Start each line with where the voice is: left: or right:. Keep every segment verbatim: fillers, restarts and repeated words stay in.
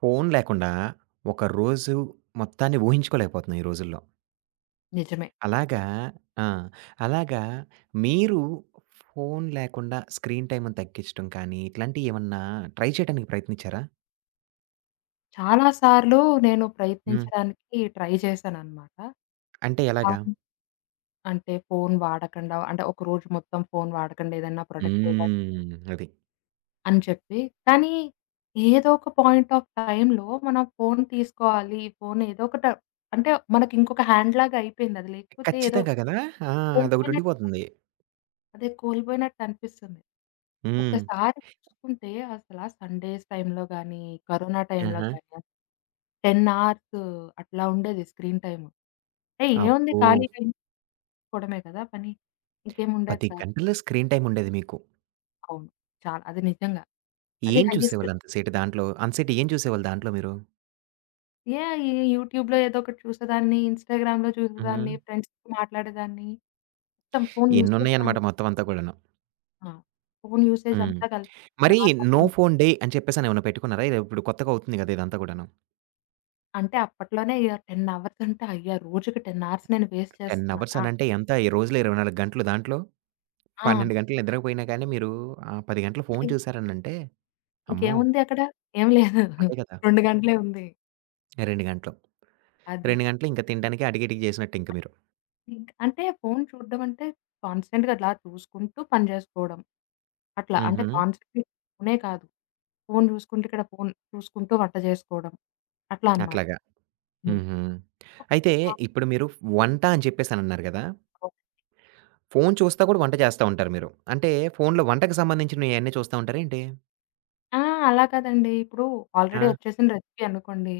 right: Phone లేకుండా ఒక రోజు మొత్తాన్ని ఊహించుకోలేకపోతున్నాం ఈ రోజుల్లో.
left: నిజమే.
right: అలాగా? ఆ! అలాగా, మీరు ఫోన్ లేకుండా స్క్రీన్ టైమ్‌ని తగ్గించడం కానీ, ఇట్లాంటియేమన్నా ట్రై చేయడానికి ప్రయత్నించారా?
left: చాలా సార్లు నేను
right: హ్మ్.
left: ప్రయత్నించడానికి ట్రై చేశాననమాట.
right: అంటే ఎలాగా?
left: అవును. అంటే ఫోను వాడకుండా అంటే ఒక రోజు మొత్తం ఫోను వాడకుండా ఏదన్నా ప్రొడక్టివ్‌గా
right: హ్మ్, అది.
left: అని చెప్పి. కానీ ఏదో ఒక పాయింట్ ఆఫ్ టైమ్‌లో మనం ఫోను తీసుకోవాలి. ఫోను ఏదో ఒకట అంటే మనకి ఇంకొక హ్యాండ్‌లాగా అయిపోయింది. అది లేకపోతే ఏదో
right: ఖచ్చితంగా గదా! ఆ! అదొకటుండిపోతుంది.
left: అదే కోల్పోయినట్టు అనిపిస్తుంది.
right: హ్మ్.
left: ఒక్కసారి చూసుకుంటే అసలా సండేస్ టైమ్‌లో గాని, కరోనా టైమ్‌లో
right: ఆహా!
left: గాని పది అవర్స్ అట్లా ఉండేది స్క్రీన్ టైమ్. ఏయ్! ఏముంది,
right: అబ్బో!
left: ఖాళీగా ఇంట్లో చూసుకోవడమే కదా పని. ఇంకేముండేది
right: పది
left: కాదు.
right: గంటలు స్క్రీన్ టైమ్ ఉండేది మీకు.
left: అవును. చాలా అది నిజంగా. అది
right: ఏం
left: హైయెస్ట్.
right: చూసేవాళ్ళు అంత సేటు దాంట్లో? అంత సేటు ఏం చూసేవాళ్ళు దాంట్లో మీరు?
left: ఏ ఈ యూట్యూబ్‌లో ఏదో ఒకటి చూసేదాన్ని, ఇన్‌స్టాగ్రామ్‌లో
right: హుహు.
left: చూసేదాన్ని, ఫ్రెండ్స్‌తో మాట్లాడేదాన్ని. మొత్తం ఫోను యూసేజ్ పైన.
right: ఎన్నున్నాయన్నమాట మొత్తం అంతా కూడాను.
left: ఆ! ఫోను యూసేజ్
right: హ్మ్.
left: అంతా కలిపి పది
right: మరి
left: అవర్స్
right: నో
left: అట్లా.
right: ఫోన్ డే అని చెప్పేసని ఏమైనా పెట్టుకున్నారా? ఇది ఇప్పుడు కొత్తగా అవుతుంది గదా! ఇదంతా గూడాను.
left: అంటే అప్పట్లోనే ఇగ పది అవర్స్ అంటే, అయ్యా! రోజుకి పది అవర్స్ నేను వేస్ట్
right: పది అవర్స్
left: చేస్తున్నానా?
right: అనంటే ఎంత ఈ రోజులో? ఇరవై నాలుగు గంటలు దాంట్లో పన్నెండు
left: ఆ!
right: గంటలు నిద్రపోయినా కానీ మీరు ఆహ్, పది గంటలు
left: ఓకే.
right: ఫోను చూసారనంటే అమ్మో!
left: ఇంకేముంది అక్కడ? ఏం లేదు.
right: అంతే గదా!
left: రెండు గంటలే ఉంది.
right: రెండు గంటలు.
left: అదే.
right: రెండు గంటలు ఇంక తినడానికి అటికిటికి చేసినట్టు ఇంక మీరు.
left: ఇంక్ అంటే ఫోను చూడడం అంటే కాన్స్టెంట్‌గా అట్లా చూసుకుంటూ పని జేసుకోవడం. అట్లా అంటే
right: హుహు.
left: కాన్సంట్రేట్ ఫోనే కాదు, ఫోను జూసుకుంటూ ఇక్కడ ఫోను చూసుకుంటూ వంట జేసుకోవడం. అట్లా అన్నమాట.
right: అట్లాగా.
left: హ్మ్.
right: హుహు. అయితే ఇప్పుడు మీరు వంట అని చెప్పేసనన్నారు గదా! ఫోను చూస్తా కూడా వంట చేస్తా ఉంటారు మీరు. అంటే ఫోనులో వంటకి సంబంధించినయన్నీ చూస్తా ఉంటారా ఏంటి?
left: ఆ! అలా కాదండి. ఇప్పుడు
right: ఆ!
left: ఆల్రెడీ వచ్చేసిన రెసిపీ అనుకోండి.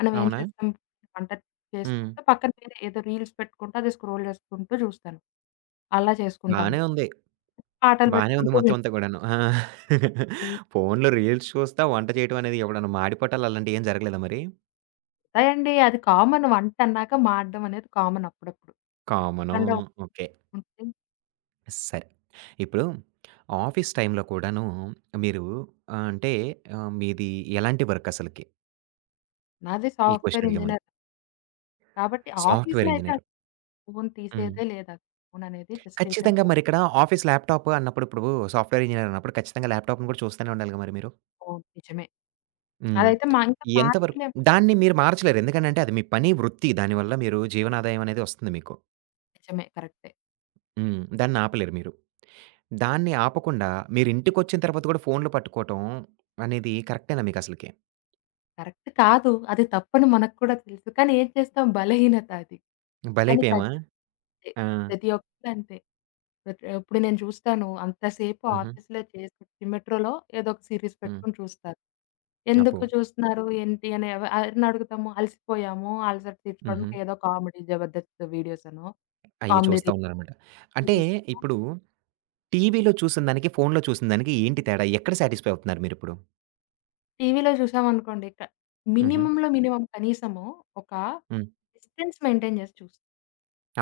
left: మనం ఏం
right: అవునా?
left: చేస్తాం, వంట
right: హ్మ్.
left: చేసుకుంటూ పక్కన వేరే ఏదో రీల్స్ పెట్టుకుంటూ అది స్క్రోల్ చేసుకుంటూ చూస్తాను. అలా చేసుకుంటాను.
right: బానే ఉంది.
left: పాటలు
right: బానే ఉంది
left: పెట్టుకుంటూ
right: మొత్తం అంతా కూడాను. ఆ!
left: వింటుంది.
right: ఫోన్‌లో రీల్స్ చూస్తా వంట చేయటం అనేది ఎప్పుడన్నా మాడిపట్టాలు అలాంటివి ఏం జరగలేదా మరి?
left: ఉంటాయండి. అది కామన్, వంట అన్నాక మాడడం అనేది కామన్ అప్పుడప్పుడు.
right: కామను.
left: తప్పకుండా
right: ఓకే.
left: ఉంటుంది.
right: సరే. ఇప్పుడు ఆఫీస్ టైమ్‌లో కూడాను మీరు ఆహ్, అంటే ఆహ్, మీది ఎలాంటి వర్క్ అసలకి?
left: నాది
right: ఈ క్వెషన్
left: సాఫ్ట్‌వేర్
right: అడిగే ముందు.
left: ఇంజినీర్ కాబట్టి ఆఫీస్‌లో
right: సాఫ్ట్‌వేర్
left: అయితే
right: ఇంజినీర్.
left: అసలు ఫోను
right: హ్మ్.
left: తీసేదే లేదు. అసలు ఫోను అనేది జస్ట్
right: ఖచ్చితంగా
left: ఏంటంటే,
right: మరిక్కడ ఆఫీస్ ల్యాప్‌టాప్ అన్నప్పుడు ఇప్పుడు సాఫ్ట్‌వేర్ ఇంజినీర్ అన్నప్పుడు ఖచ్చితంగా ల్యాప్‌టాప్‌ని కూడా చూస్తూనే ఉండాలిగా మరి మీరు?
left: అవును నిజమే.
right: హ్మ్.
left: అదైతే మా ఇంకా
right: ఎంత వరకు
left: పార్టీలే.
right: దాన్ని మీరు మార్చలేరు. ఎందుకనంటే అది మీ పని, వృత్తి. దానివల్ల మీరు జీవనాదాయం అనేది వస్తుంది మీకు.
left: నిజమే, కరెక్టే.
right: హ్మ్. దాన్నాపలేరు మీరు. దాన్ని ఆపకుండా మీరింటికొచ్చిన తర్వాత గూడా ఫోన్‌లు పట్టుకోవటం అనేది కరెక్టేనా మీకసలకి?
left: కరెక్ట్ కాదు. అది తప్పని మనకు కూడా తెలుసు. కానీ ఏం చేస్తాం, బలహీనత అది. కానీ
right: బలైపోయామా?
left: తగ్గితే
right: ఆ!
left: ప్రతి ఒక్కళ్ళంతే. ప్రతి ఇప్పుడు నేను చూస్తాను, అంతసేపు
right: హుహు.
left: ఆఫీస్‌లో చేసి మెట్రోలో ఏదో ఒక సీరీస్
right: హ్మ్.
left: పెట్టుకొని చూస్తారు.
right: అబ్బో!
left: ఎందుకు చూస్తున్నారు? ఏంటి? అని ఎవ ఎవరిని అడుగుతాము? అలసిపోయాము. అలసట
right: హుహు.
left: తీర్చుకోవడానికి ఏదో కామెడీ 'జబర్దస్త్' వీడియోస్ అనో,
right: అయ్యి
left: కామెడీ
right: చూస్తా
left: రీ
right: ఉన్నారనమాట. అంటే
left: రీల్స్ అనో.
right: ఇప్పుడు టీవీలో చూసిన దానికి, ఫోన్‌లో చూసిన దానికి ఏంటి తేడా? ఎక్కడ సాటిస్‌ఫై అవుతున్నారు మీరిప్పుడు?
left: టీవీలో చూసామనుకోండి క
right: హుహు.
left: మినిమమ్‌లో మినిమమ్ కనీసము ఒక
right: హ్మ్.
left: డిస్టెన్స్ మెయింటైన్ చేసి చూస్తాం.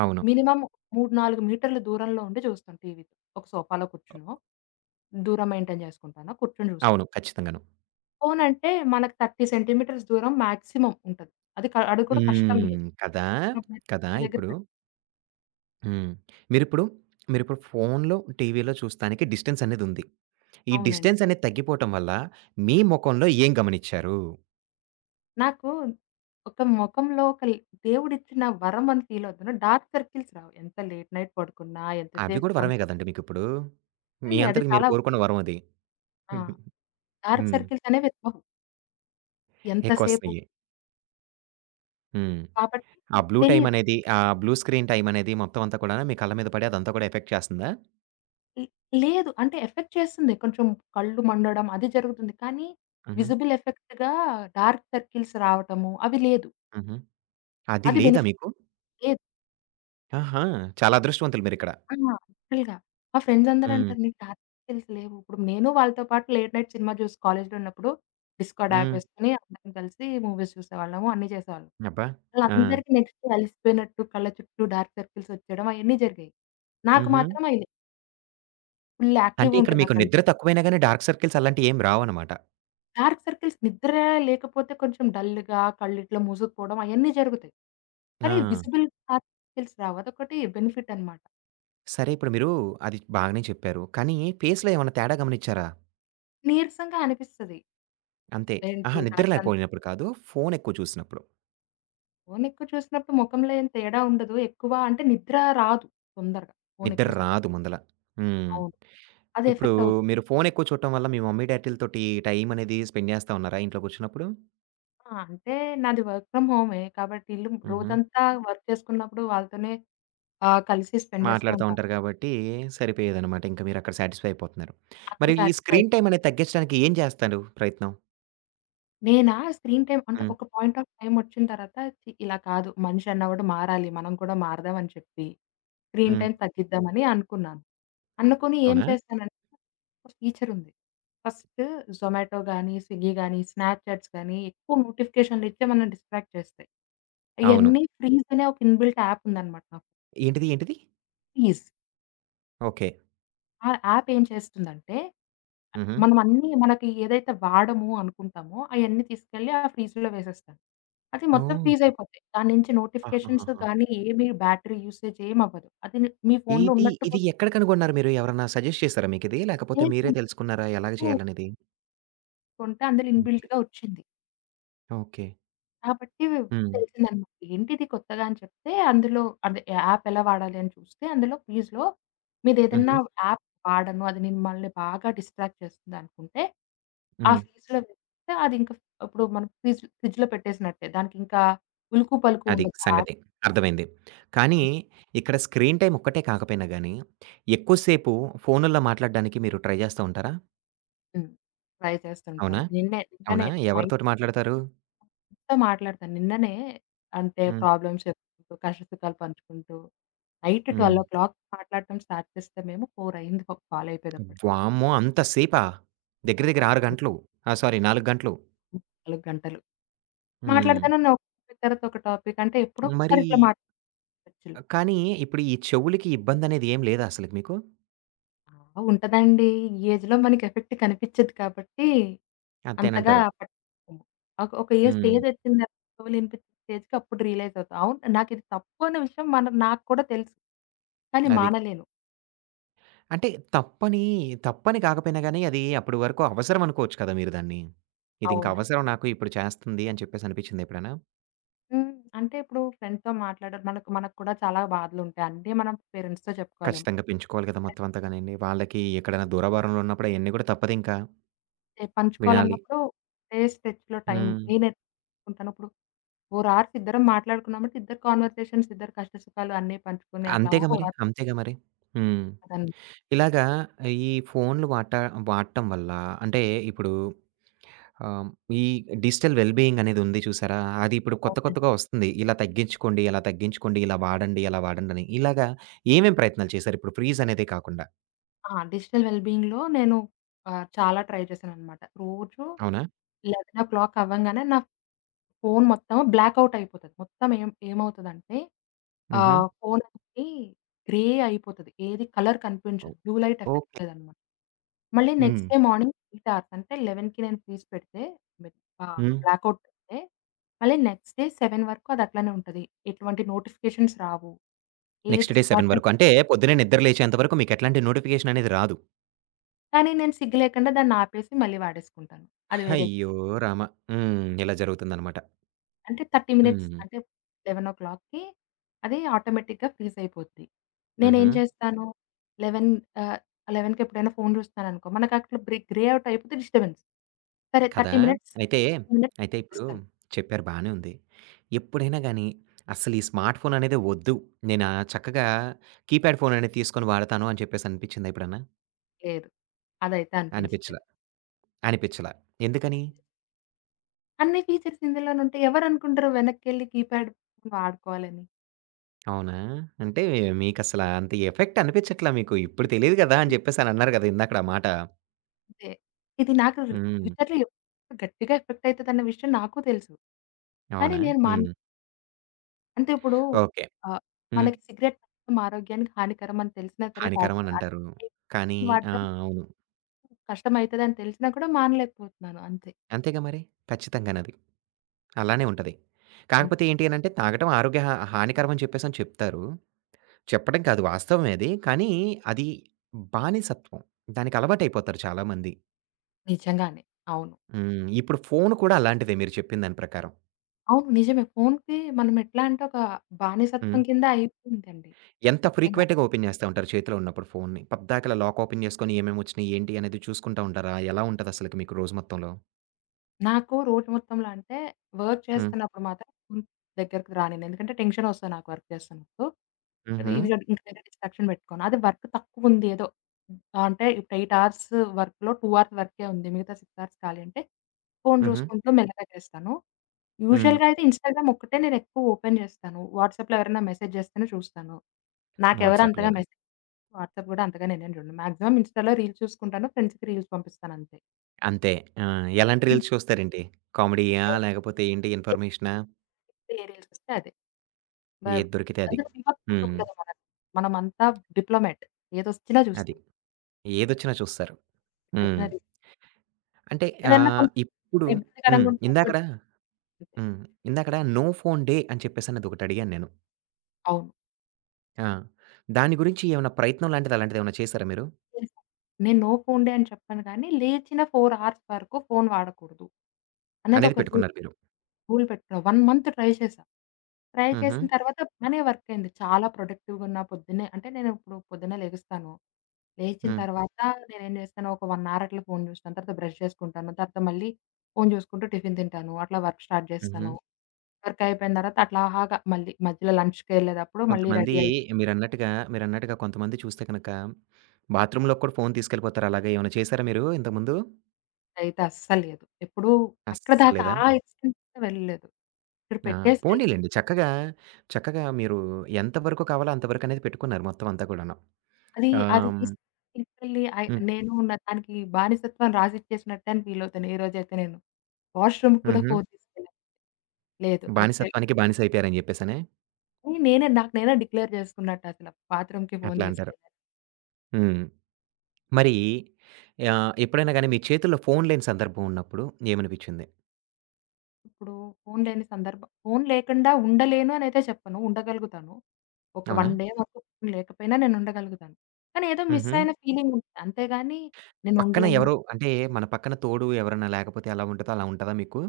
right: అవును.
left: మినిమమ్ మూడు, నాలుగు మీటర్ల దూరంలో ఉండి చూస్తాం టీవీ. ఒక సోఫాలో కూర్చునో, దూరం మెయింటైన్ చేసుకుంటాను. కూర్చొని చూస్తాం.
right: అవును. ఖచ్చితంగాను.
left: ఫోను అంటే మనకు ముప్పై సెంటీమీటర్స్ దూరం మాక్సిమం ఉంటది. అది క అది కూడా కష్టం
right: హ్మ్.
left: లేదు.
right: కదా!
left: నా బెడ్
right: కదా!
left: దగ్గర
right: ఇప్పుడు
left: పెట్
right: హ్మ్. మీరిప్పుడు మీరిప్పుడు ఫోన్‌లో, టీవీలో చూస్తానికి డిస్టెన్స్ అనేదుంది. ఈ
left: అవునండి.
right: డిస్టెన్స్ అనేది తగ్గిపోవటం వల్ల, మీ మొఖంలో ఏం గమనిచ్చారు?
left: నాకు ఒక మొఖంలో ఒక ల్ దేవుడిచ్చిన వరం అని ఫీల్ అవుతున్నా. డార్క్ సర్కిల్స్ రావు. ఎంత లేట్ నైట్ పడుకున్నా,
right: అవి
left: ఎంతసేపు
right: కూడా
left: ఫోను
right: వరమే గదండీ మీకిప్పుడు. మీ
left: చూసినా అది
right: అంతటికి మీరు
left: చాలా.
right: కోరుకున్న వరం అది.
left: ఆ! డార్క్
right: హ్మ్.
left: సర్కిల్స్ అనేవి రావు. ఎంతసేపు
right: ఎక్కువొస్తయి. హ్మ్.
left: కాబట్టి
right: ఆ బ్లూ టైమ్
left: తెలీదు.
right: అనేది, ఆ బ్లూ స్క్రీన్ టైమ్ అనేది మొత్తం అంతా కూడాను మీ కళ్ళ మీద పడి అదంతా కూడా ఎఫెక్ట్ చేస్తందా?
left: లే లేదు. అంటే ఎఫెక్ట్ చేస్తుంది, కొంచెం కళ్ళు మండడం అది జరుగుతుంది. కానీ
right: హుహు.
left: విజిబుల్ ఎఫెక్ట్‌గా డార్క్ సర్కిల్స్ రావటము అవి లేదు.
right: హుహు. అది
left: అది
right: లేదా
left: బెనిఫిట్.
right: మీకు?
left: లేదు.
right: ఆహా! చాలా అదృష్టవంతులు మీరిక్కడ.
left: ఆ! లిటరల్‌గా. మా ఫ్రెండ్స్ అందరూ
right: హ్మ్.
left: అంటారు, "నీకు డార్క్ సర్కిల్స్ లేవు." ఇప్పుడు నేను వాళ్ళతో పాటు లేట్ నైట్ సినిమా చూసి కాలేజ్‌లో ఉన్నప్పుడు డిస్కార్డ్ యాప్
right: హ్మ్.
left: యేసుకొని అందరం కలిసి మూవీస్ చూసేవాళ్ళము. అన్నీ చేసేవాళ్ళం.
right: అబ్బా! ఆ!
left: వాళ్ళందరికీ నెక్స్ట్ డే అలిసిపోయినట్టు కళ్ళ చుట్టూ డార్క్ సర్కిల్స్ వచ్చేయడం అయన్నీ జరిగాయి. నాకు
right: హుహు.
left: మాత్రం అయి ఫుల్
right: అంటే
left: యాక్టివ్‌గా
right: ఇక్కడ
left: ఉంటాయి నా
right: మీకు
left: కళ్ళు.
right: నిద్ర తక్కువైనా గాని డార్క్ సర్కిల్స్ అలాంటియేం రావనమాట.
left: డార్క్ సర్కిల్స్ నిద్ర లేకపోతే కొంచెం డల్‌గా కళ్ళిట్లా మూసుకుపోవడం అయన్నీ జరుగుతాయి.
right: ఆ!
left: కానీ విజిబుల్ డార్క్ సర్కిల్స్ రావు. అదొకటి బెనిఫిట్ అనమాట.
right: సరే ఇప్పుడు మీరు అది బాగానే చెప్పారు. కానీ ఫేస్‌లో ఏమన్నా తేడా గమనిచ్చారా?
left: నీరసంగా అనిపిస్తది.
right: అంతే.
left: ఏంటి
right: అహా! నిద్ర
left: రాత్రంతా!
right: లేకపోయినప్పుడు కాదు. ఫోను ఎక్కువ చూసినప్పుడు.
left: ఫోను ఎక్కువ చూసినప్పుడు మొఖంలో ఏం తేడా ఉండదు. ఎక్కువ అంటే నిద్ర రాదు, తొందరగా ఫోను
right: నిద్ర
left: ఎక్కువ సేపు
right: రాదు
left: చూస్తే.
right: ముందల. హ్మ్.
left: అవును. అది
right: ఇప్పుడు
left: ఎఫెక్ట్ అవుతుంది.
right: మీరు ఫోను ఎక్కువ చూడటం వల్ల మీ మమ్మీ డ్యాడీ‌లతోటి టైం అనేది స్పెండ్ చేస్తా ఉన్నారా ఇంట్లో కూర్చున్నప్పుడు?
left: ఆ! అంటే నాది వర్క్ ఫ్రమ్ హోమే కాబట్టి ఇల్లు
right: హుహు.
left: రోజంతా వర్క్ చేసుకున్నప్పుడు వాళ్ళతోనే ఆహ్, కలిసి స్పెండ్ చేస్తూ
right: మాట్లాడుతా
left: ఉంటాను.
right: ఉంటారు కాబట్టి సరిపోయేదనమాట. ఇంక మీరక్కడ సాటిస్ఫై అయిపోతున్నారు.
left: అక్కడ
right: మరి ఈ
left: సాటిస్ఫై.
right: స్క్రీన్ టైమ్ అనేది తగ్గించడానికి ఏం చేస్తారు ప్రయత్నం?
left: నేనా? స్క్రీన్ టైమ్ అంటే
right: హ్మ్.
left: ఒక పాయింట్ ఆఫ్ టైమ్ ఒచ్చిన తర్వాత ఛీ! ఇలా కాదు, మనిషన్నవాడు మారాలి. మనం కూడా మారదాం అని చెప్పి స్క్రీన్
right: హ్మ్.
left: టైమ్ తగ్గిద్దామని అనుకున్నాను. అనుకుని ఏం
right: అవునా?
left: చేశానంటే, ఒక ఫీచరుంది. ఫస్ట్ జొమాటో గానీ, స్విగ్గీ గానీ, స్నాప్‌చాట్స్ గానీ ఎక్కువ నోటిఫికేషన్లిచ్చే మనల్ని డిస్ట్రాక్ట్ చేస్తాయి.
right: అవును.
left: అయన్నీ ఫ్రీజ్ అనే ఒక ఇన్‌బిల్ట్ యాప్ ఉందనమాట నాకు.
right: ఏంటిది? ఏంటిది?
left: ఫ్రీజ్.
right: ఓకే.
left: ఆ యాప్ ఏం చేస్తుందంటే,
right: హుహు.
left: మనం అన్నీ మనకి ఏదైతే వాడము అనుకుంటామో, అయన్నీ తీసుకెళ్ళి ఆ ఫ్రీజ్‌లో వేసేస్తాను. అది మొత్తం ఫ్రీజ్
right: ఓహ్!
left: అయిపోతాయి. దాని నుంచి నోటిఫికేషన్స్
right: ఆహాహాహా!
left: గానీ, ఏమి బ్యాటరీ యూసేజ్ ఏమవ్వదు. అది మీ ఫోన్‌లో
right: ఇది,
left: ఉన్నట్టు.
right: ఇది ఎక్కడ కనుగొన్నారు మీరు? ఎవరన్నా సజెస్ట్ చేసారా మీకిది? లేకపోతే
left: కొట్టే
right: మీరే తెలుసుకున్నారా ఎలాగ చేయాలనేది?
left: కొంటే అందులో
right: ఓకే.
left: ఇన్‌బిల్ట్‌గా వచ్చింది.
right: ఓకే.
left: కాబట్టి
right: హ్మ్.
left: తెలిసిందనమాట. ఏంటిది కొత్తగా అని చెప్తే అందులో అదే యాప్ ఎలా వాడాలి అని చూస్తే అందులో ఫీజ్‌లో మీదేదన్నా
right: హుహు.
left: ఓకే, యాప్ వాడను. అది మిమ్మల్ని బాగా డిస్ట్రాక్ట్ చేస్తుంది అనుకుంటే ఆ
right: హ్మ్.
left: ఫీజ్‌లో వేస్తే అది ఇంకా, ఇప్పుడు మనం ఫ్రిడ్జ్ ఫ్రిడ్జ్‌లో పెట్టేసినట్టే. దానికింకా ఉలుకు పలుకు
right: అది
left: ఉండదు. యాప్.
right: సంగతి. అర్థమైంది. కానీ ఇక్కడ స్క్రీన్ టైమ్ ఒక్కటే కాకపోయినా గాని, ఎక్కువ సేపు ఫోనుల్లో మాట్లాడడానికి మీరు ట్రై చేస్తా ఉంటారా?
left: హ్మ్. ట్రై
right: అవునా?
left: చేస్తుంటాను. నిన్నే
right: అవునా?
left: నిన్ననే నై
right: ఎవరితోటి మాట్లాడతారు?
left: తో మాట్లాడతాను. నిన్ననే అంటే
right: హ్మ్.
left: ప్రాబ్లమ్స్ చెప్పుకుంటూ, కష్టసుఖాలు పంచుకుంటూ నైట్
right: హ్మ్.
left: పన్నెండు గంటలకు మాట్లాడటం స్టార్ట్ చేస్తే మేము నాలుగు అయింది ఒక కాల్ అయిపోయేదప్పటికి.
right: వామ్మో! అంత సేపా?
left: ఆ!
right: దగ్గర దగ్గర ఆరు
left: అంతకు
right: గంటలు. ఆ! సారీ, నాలుగు గంటలు.
left: నాలుగు గంటలు.
right: హ్మ్.
left: మాట్లాడతానన్న ఒక ఇద్దరితో ఒక టాపిక్ అంటే ఎప్పుడో ఒకసారి
right: మరి
left: ఇట్లా మాట్లాడొచ్చు.
right: కానీ ఇప్పుడు ఈ చెవులకి ఇబ్బందనేది ఏం లేదా అసలకి మీకు?
left: ఆ! ఉంటదండి. ఈ ఏజ్‌లో మనకి ఎఫెక్ట్ కనిపిచ్చదు కాబట్టి అంతగా
right: అంతేనంటారు.
left: పట్టించుకోము. ఒక ఒక ఏ
right: హ్మ్.
left: స్టేజ్ వచ్చిన తర్వాత చెవులు వినిపించని స్టేజ్‌కి అప్పుడు రియలైజ్ అవుతా. అవును, నాకిది తప్పు అనే విషయం మన నాకు కూడా తెలుసు. కానీ
right: అది.
left: మానలేను.
right: అంటే తప్పని, తప్పని కాకపోయినా గాని అది అప్పటి వరకు అవసరం అనుకోవచ్చు కదా! మీరు దాన్ని. ఇదింక
left: అవునండి.
right: అవసరం నాకు ఇప్పుడు చేస్తుంది అని చెప్పేసి అనిపించిందా ఎప్పుడైనా?
left: హ్మ్. అంటే ఇప్పుడు ఫ్రెండ్స్‌తో మాట్లాడారు, మనకు మనకు కూడా చాలా బాధలుంటాయి. అన్నీ మనం పేరెంట్స్‌తో చెప్పుకోలేం.
right: ఖచ్చితంగా పెంచుకోవాలి కదా! మొత్తం అంతా గానియండి. వాళ్ళకి ఎక్కడైనా దూరాభారంలో ఉన్నప్పుడు అయన్నీ కూడా తప్పదింకా.
left: అయితే
right: వినాలి.
left: పంచుకోవాలన్నప్పుడు ఏ స్టెప్స్‌లో టైం
right: హ్మ్.
left: నేనెట్టుకుంటాను. ఇప్పుడు ఓరార్స్ ఇద్దరం మాట్లాడుకున్నామంటే, ఇద్దరు కాన్వర్సేషన్స్, ఇద్దరు కష్ట సుఖాలు అన్నీ పంచుకొని అట్లా
right: అంతేగా మరి.
left: ఓరార్స్.
right: అంతేగా మరి. హ్మ్.
left: అవునండి.
right: ఇలాగా ఈ ఫోన్‌లు వాట వాడటం వల్ల అంటే ఇప్పుడు ఆహ్, ఈ డిజిటల్ వెల్ బీయింగ్ అనేదుంది చూసారా? అది ఇప్పుడు కొత్త కొత్తగా వస్తుంది. ఇలా తగ్గించుకోండి, అలా తగ్గించుకోండి, ఇలా వాడండి, అలా వాడండని. ఇలాగా ఏమేం ప్రయత్నాలు చేశారు? ఇప్పుడు ఫ్రీజ్ అనేదే కాకుండా.
left: ఆ! డిజిటల్ వెల్ బీయింగ్‌లో నేను ఆహ్, చాలా ట్రై చేశాననమాట. రోజు
right: అవునా?
left: పదకొండు గంటలు అవ్వంగానే నా ఫోను మొత్తం బ్లాక్ అవుట్ అయిపోతది. మొత్తం ఏం ఏమవుతదంటే,
right: హుహు.
left: ఆహ్, ఫోన్ అనేది గ్రే అయిపోతది. ఏది కలర్
right: ఓ
left: కనిపించదు. Blue light effect
right: okay.
left: లేదనమాట. మళ్ళీ
right: హ్మ్.
left: నెక్స్ట్ డే మార్నింగ్ ఎనిమిది అవర్స్ అంటే 11:00కి నేను తీసి పెడితే, మె ఆహ్,
right: హ్మ్.
left: బ్లాక్ ఔట్ పెడితే మళ్ళీ నెక్స్ట్ డే ఏడు వరకు అది అట్లనే ఉంటది. ఎటువంటి నోటిఫికేషన్స్ రావు. ఏ
right: నెక్స్ట్ డే ఏడు
left: డిస్ట్రాక్షన్.
right: వరకు. అంటే పొద్దున్నే నిద్ర లేచేంత వరకు మీకెట్లాంటి నోటిఫికేషన్ అనేది రాదు.
left: కానీ నేను సిగ్గు లేకుండా దాన్ని ఆపేసి మళ్ళీ వాడేసుకుంటాను. అది వేరే విషయం.
right: అయ్యో! రామ! హ్మ్. ఇలా జరుగుతుందనమాట.
left: అంటే ముప్పై మినిట్స్
right: హ్మ్.
left: అంటే 11:00కి అది ఆటోమేటిక్‌గా ఫ్రీజ్ అయిపోద్ది. నేనేం
right: హుహు.
left: చేస్తాను పదకొండు ఆహ్, 11కి ఎప్పుడైనా ఫోన్ చూస్తున్నాననుకో మనకు అక్కడ బ్రే గ్రే అవుట్ అయిపోతే డిస్టర్బెన్స్. సరే
right: కదా!
left: ముప్పై మినిట్స్
right: అయితే,
left: మినిట్స్
right: అయితే ఇప్పుడు
left: చేస్తాను.
right: చెప్పారు, బానే ఉంది. ఎప్పుడైనా గాని అస్సలు ఈ స్మార్ట్ ఫోన్ అనేది వద్దు. నేను ఆహ్, చక్కగా కీప్యాడ్ ఫోన్ అనేది తీసుకొని వాడతాను అని చెప్పేసి అనిపించిందా ఎప్పుడన్నా?
left: లేదు, అదైతే
right: అనిపించలా.
left: అనిపించలేదు.
right: అనిపించలా. ఎందుకని?
left: అన్ని ఫీచర్స్ ఇందులోనే ఉంటాయి. ఎవరనుకుంటారు వెనక్కెళ్ళి కీప్యాడ్ ఫోన్ వాడుకోవాలని.
right: అవునా? అంటే మీకసల అంత ఎఫెక్ట్ అనిపించట్లా మీకు. ఇప్పుడు తెలీదు కదా! అని చెప్పేసి అని అన్నారు కదా! ఇందాకడ మాట.
left: అంతే. ఇది నాకు
right: హ్మ్.
left: ఫ్యూచర్‌లో ఎప్పుడు గట్టిగా ఎఫెక్ట్ అయితదన్న విషయం నాకు తెలుసు. కానీ
right: అవునా?
left: నేను మాన్
right: హ్మ్.
left: అంటే ఇప్పుడు
right: ఓకే.
left: ఆహ్,
right: హ్మ్.
left: మనకి సిగరెట్ తాగడం ఆరోగ్యానికి హానికరం అని తెలిసినా సరే
right: హానికరం
left: తాగుతారు.
right: అని
left: అదే
right: అంటారు. కానీ
left: nicotine
right: ఆ!
left: వాడడం
right: అవును.
left: కష్టమైతదని తెలిసినా కూడా మానలేకపోతున్నాను అంతే.
right: అంతేగా మరి. ఖచ్చితంగానది. అలానే ఉంటది.
left: అంతే.
right: కాకపోతే ఏంటి అనంటే తాగటం ఆరోగ్య హా హానికరం అని చెప్పేసని చెప్తారు. చెప్పడం కాదు వాస్తవమే అది. కానీ అది బానిసత్వం. దానికి అలవాటైపోతారు చాలామంది.
left: నిజంగానే. అవును.
right: హ్మ్. ఇప్పుడు ఫోను కూడా అలాంటిదే మీరు చెప్పిన దాని ప్రకారం.
left: అవును, నిజమే. ఫోన్‌కి మనం ఎట్లా అంటే ఒక బానిసత్వం
right: హ్మ్.
left: కింద అయిపోయిందండి.
right: ఎంత
left: నిజంగా.
right: ఫ్రీక్వెంట్‌గా ఓపెన్ చేస్తా ఉంటారు చేతిలో ఉన్నప్పుడు ఫోన్ని? పద్దాకలా లాక్ ఓపెన్ చేసుకొని ఏమేమొచ్చినాయి ఏంటి అనేది చూసుకుంటా ఉంటారా? ఎలా ఉంటదసలకి మీకు రోజు మొత్తంలో?
left: నాకు రోజు మొత్తంలో అంటే వర్క్
right: హ్మ్.
left: చేస్తున్నప్పుడు మాత్రం ఫోన్ దగ్గరికి రానిను. ఎందుకంటే టెన్షనొస్తది నాకు వర్క్ చేస్తున్నప్పుడు. అది
right: హుహు.
left: ఇది ఇంక వేరే డిస్ట్రాక్షన్ పెట్టుకోను. అదే వర్క్ తక్కువుంది, ఏదో ఆ, అంటే ఇప్పుడు ఎనిమిది అవర్స్ వర్క్‌లో రెండు అవర్స్ వర్కే ఉంది. మిగతా ఆరు అవర్స్ ఖాళీ అంటే ఫోన్
right: హుహు.
left: చూసుకుంటూ మెల్లగా చేస్తాను.
right: హ్మ్.
left: యూజువల్‌గా అయితే ఇన్‌స్టాగ్రామ్ ఒక్కటే నేను ఎక్కువ ఓపెన్ చేస్తాను. వాట్సాప్‌లో ఎవరైనా మెసేజ్ చేస్తేనే చూస్తాను. నాకెవరు
right: వాట్సాప్‌లో
left: అంతగా
right: ఎవరు
left: మెసేజ్. వాట్సాప్ కూడా అంతగా నేనేం చూడను. మాక్సిమం ఇన్‌స్టాలో రీల్స్ చూసుకుంటాను. ఫ్రెండ్స్‌కి రీల్స్ పంపిస్తానంతే.
right: అంతే. ఆ! ఎలాంటి రీల్స్ చూస్తారేంటి? కామెడీయా? లేకపోతే ఏంటి, ఇన్ఫర్మేషనా?
left: ఏ రీల్స్ వస్తే అదే. బర్
right: ఏది దొరికితే అది.
left: అంటే వివక్షత
right: హ్మ్.
left: ఉండదు మనకి. మనమంతా డిప్లొమాట్. ఏదొచ్చినా
right: అది.
left: చూస్తాం.
right: ఏదొచ్చినా చూస్తారు.
left: ఎటొచ్చినా
right: హ్మ్. అంటే
left: ఏదన్నా
right: ఆహ్,
left: కొంచెం
right: ఇప్పుడు హ్మ్.
left: ఇబ్బందికరంగా ఉంటే
right: ఇందాకడ
left: కొట్టేది.
right: హ్మ్. ఇందాకడ నో ఫోన్ డే అని చెప్పేసనేది ఒకటడిగాను నేను.
left: అవును.
right: ఆ! దాని గురించి ఏమన్నా ప్రయత్నం లాంటిది అలాంటిదేమన్నా చేసారా మీరు?
left: చేశాను. నేను నో ఫోన్ డే అని చెప్పాను, కానీ లేచిన నాలుగు అవర్స్ వరకు ఫోన్ వాడకూడదు అనేది
right: అనేది
left: ఒక రూల్
right: పెట్టుకున్నారు మీరు.
left: రూల్ పెట్టుకున్నా. ఒక మంత్ ట్రై చేశా. ట్రై
right: హుహు.
left: చేసిన తర్వాత బానే వర్క్ అయింది. చాలా ప్రొడక్టివ్‌గా ఉన్నా పొద్దున్నే, అంటే నేను ఇప్పుడు పొద్దున్నే లెగుస్తాను. లేచిన
right: హ్మ్.
left: తర్వాత నేనేం జేస్తాను, ఒక 1 అవర్ అట్లా ఫోను జూస్తాను. తర్వాత బ్రష్ జేసుకుంటాను. తర్వాత మళ్ళీ ఫోను జూసుకుంటూ టిఫిన్ తింటాను. అట్లా వర్క్ స్టార్ట్
right: హుహు.
left: జేస్తాను. వర్క్ అయిపోయిన తర్వాత అట్లా హాగా మళ్ళీ మధ్యలో లంచ్‌కెళ్ళేటప్పుడు మళ్ళీ
right: కొంతమంది
left: రెడీ అయి.
right: మీరన్నట్టుగా, మీరన్నట్టుగా కొంతమంది చూస్తే కనుక బాత్రూమ్‌లోకి కూడా ఫోన్ తీసుకెళ్ళిపోతారు. అలాగా ఏమైనా చేసారా మీరు ఇంతకుముందు?
left: అయితే అస్సలు లేదు. ఎప్పుడూ అక్కడ దాకా
right: అస్సలేదా?
left: ఆ ఇన్సిడెంట్ కూడా వెళ్ళలేదు. ఇక్కడ
right: ఆ!
left: పెట్టేసి వెళ్
right: పోనీలెండి. చక్కగా, చక్కగా మీరు ఎంత వరకు కావాలో అంత వరకనేది పెట్టుకున్నారు మొత్తం అంతా కూడాను.
left: అది
right: ఆహ్,
left: అది
right: హ్మ్.
left: తీస్ తీసుకెళ్ళి అయ్
right: హ్మ్.
left: నేను నా దానికి బానిసత్వం రాసిచ్చేసినట్టే అని ఫీలవుతాను ఏ రోజైతే నేను వాష్‌రూమ్‌కి గూడా
right: హుహు.
left: ఫోను తీసుకెళ్ళను. లేదు, అక్కడే
right: బానిసత్వానికి బానిసైపోయారని జెప్పేసనే
left: నేనే, నాకు నేనే డిక్లేర్ జేసుకున్నట్టు అసల బాత్‌రూమ్‌కి ఫోను
right: అట్లా అంటారు.
left: తీసుకెళ్ళను.
right: హ్మ్. మరి ఆహ్, ఎప్పుడైనా గానీ మీ చేతుల్లో ఫోను లేని సందర్భం ఉన్నప్పుడు ఏమనిపిచ్చింది?
left: ఇప్పుడు ఫోను లేని సందర్భం ఫోను లేకుండా ఉండలేను అనైతే చెప్పను. ఉండగలుగుతాను. ఒక
right: అవునా?
left: 1 డే వరకు ఫోను లేకపోయినా నేను ఉండగలుగుతాను. కానీ ఏదో మిస్
right: హుహు.
left: అయిన ఫీలింగ్ ఉంటది. అంతేగాని నేను
right: పక్కన
left: ఉండలేను.
right: ఎవరో అంటే మన పక్కన తోడు ఎవరన్నా లేకపోతే ఎలా ఉంటదో అలా ఉంటదా మీకు?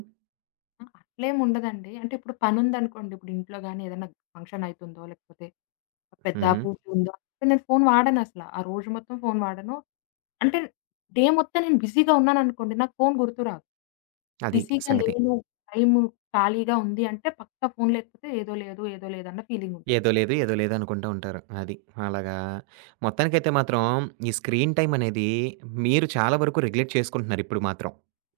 left: అ అట్లేం ఉండదండి. అంటే ఇప్పుడు పనుందనుకోండి, ఇప్పుడు ఇంట్లో గాని ఏదైనా ఫంక్షన్ అయితుందో, లేకపోతే పెద్ద
right: హుహు.
left: పూజ ఉందో, అప్పుడు నేను ఫోను వాడనసల. ఆ రోజు మొత్తం ఫోను వాడను. అంటే డే మొత్తం నేను బిజీగా ఉన్నాననుకోండి, నాకు ఫోను గుర్తు రాదు.
right: అది
left: బిజీగా
right: సంగతి.
left: లేను, టైము ఖాళీగా ఉంది అంటే పక్కా ఫోను లేకపోతే ఏదో లేదు, ఏదో లేదన్న ఫీలింగుంటది.
right: ఏదో లేదు, ఏదో లేదు అనుకుంటూ ఉంటారు. అది. అలాగా మొత్తానికైతే మాత్రం ఈ స్క్రీన్ టైమ్ అనేది మీరు చాలా వరకు రెగ్యులేట్ చేసుకుంటున్నారు ఇప్పుడు మాత్రం.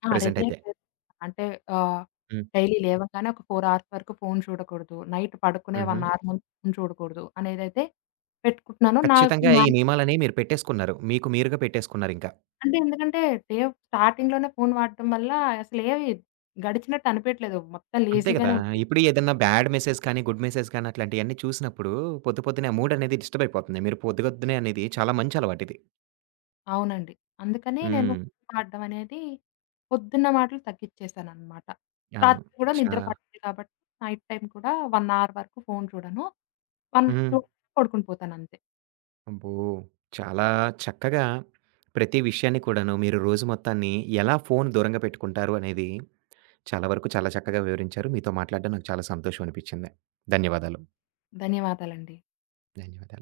left: ఆ!
right: ప్రెజెంట్
left: రెగ్యులేట్
right: అయితే.
left: చేస్ అంటే ఆహ్,
right: హ్మ్.
left: డైలీ లేవగానే ఒక నాలుగు అవర్స్ వరకు ఫోను చూడకూడదు. నైట్ పడుకునే ఒక
right: హుహు.
left: అవర్ ముందు ఫోను చూడకూడదు అనేదైతే పెట్టుకుంటున్నాను. నాకు
right: ఖచ్చితంగా
left: మా.
right: ఈ నియమాలని మీరు పెట్టేసుకున్నారు. మీకు మీరుగా పెట్టేసుకున్నారింక.
left: అంటే ఎందుకంటే డే స్టార్టింగ్‌లోనే ఫోను వాడడం వల్ల అసలేవి గడిచినట్టు అనిపియట్లేదు. మొత్తం
right: అంతే గదా!
left: లేజీగానే ఉంటుంది.
right: ఇప్పుడు ఏదన్నా బ్యాడ్ మెసేజ్ కానీ, గుడ్ మెసేజ్ కానీ అట్లాంటియన్నీ చూసినప్పుడు పొద్దు పొద్దునే ఆ మూడ్ అనేది డిస్టర్బ్ అయిపోతుంది. మీరు పొద్దుగొద్దునే అనేది చాలా మంచి అలవాటిది.
left: అవునండి. అందుకని నేను
right: హ్మ్.
left: వాడడం అనేది పొద్దున్న మాటలు తగ్గిచ్చేసాననమాట.
right: అవును.
left: రాత్రి కూడా
right: చా
left: నిద్ర పట్టదు కాబట్టి నైట్ టైమ్ కూడా ఒక అవర్ వరకు ఫోను చూడను. ఒకటి
right: హ్మ్.
left: చూసి పడుకొని పోతానంతే.
right: అబ్బో! చాలా చక్కగా ప్రతి విషయాన్ని కూడాను మీరు రోజు మొత్తాన్ని ఎలా ఫోన్ దూరంగా పెట్టుకుంటారు అనేది చాలా వరకు చాలా చక్కగా వివరించారు. మీతో మాట్లాడడం నాకు చాలా సంతోషం అనిపించింది. ధన్యవాదాలు.
left: ధన్యవాదాలండి.
right: ధన్యవాదాలు.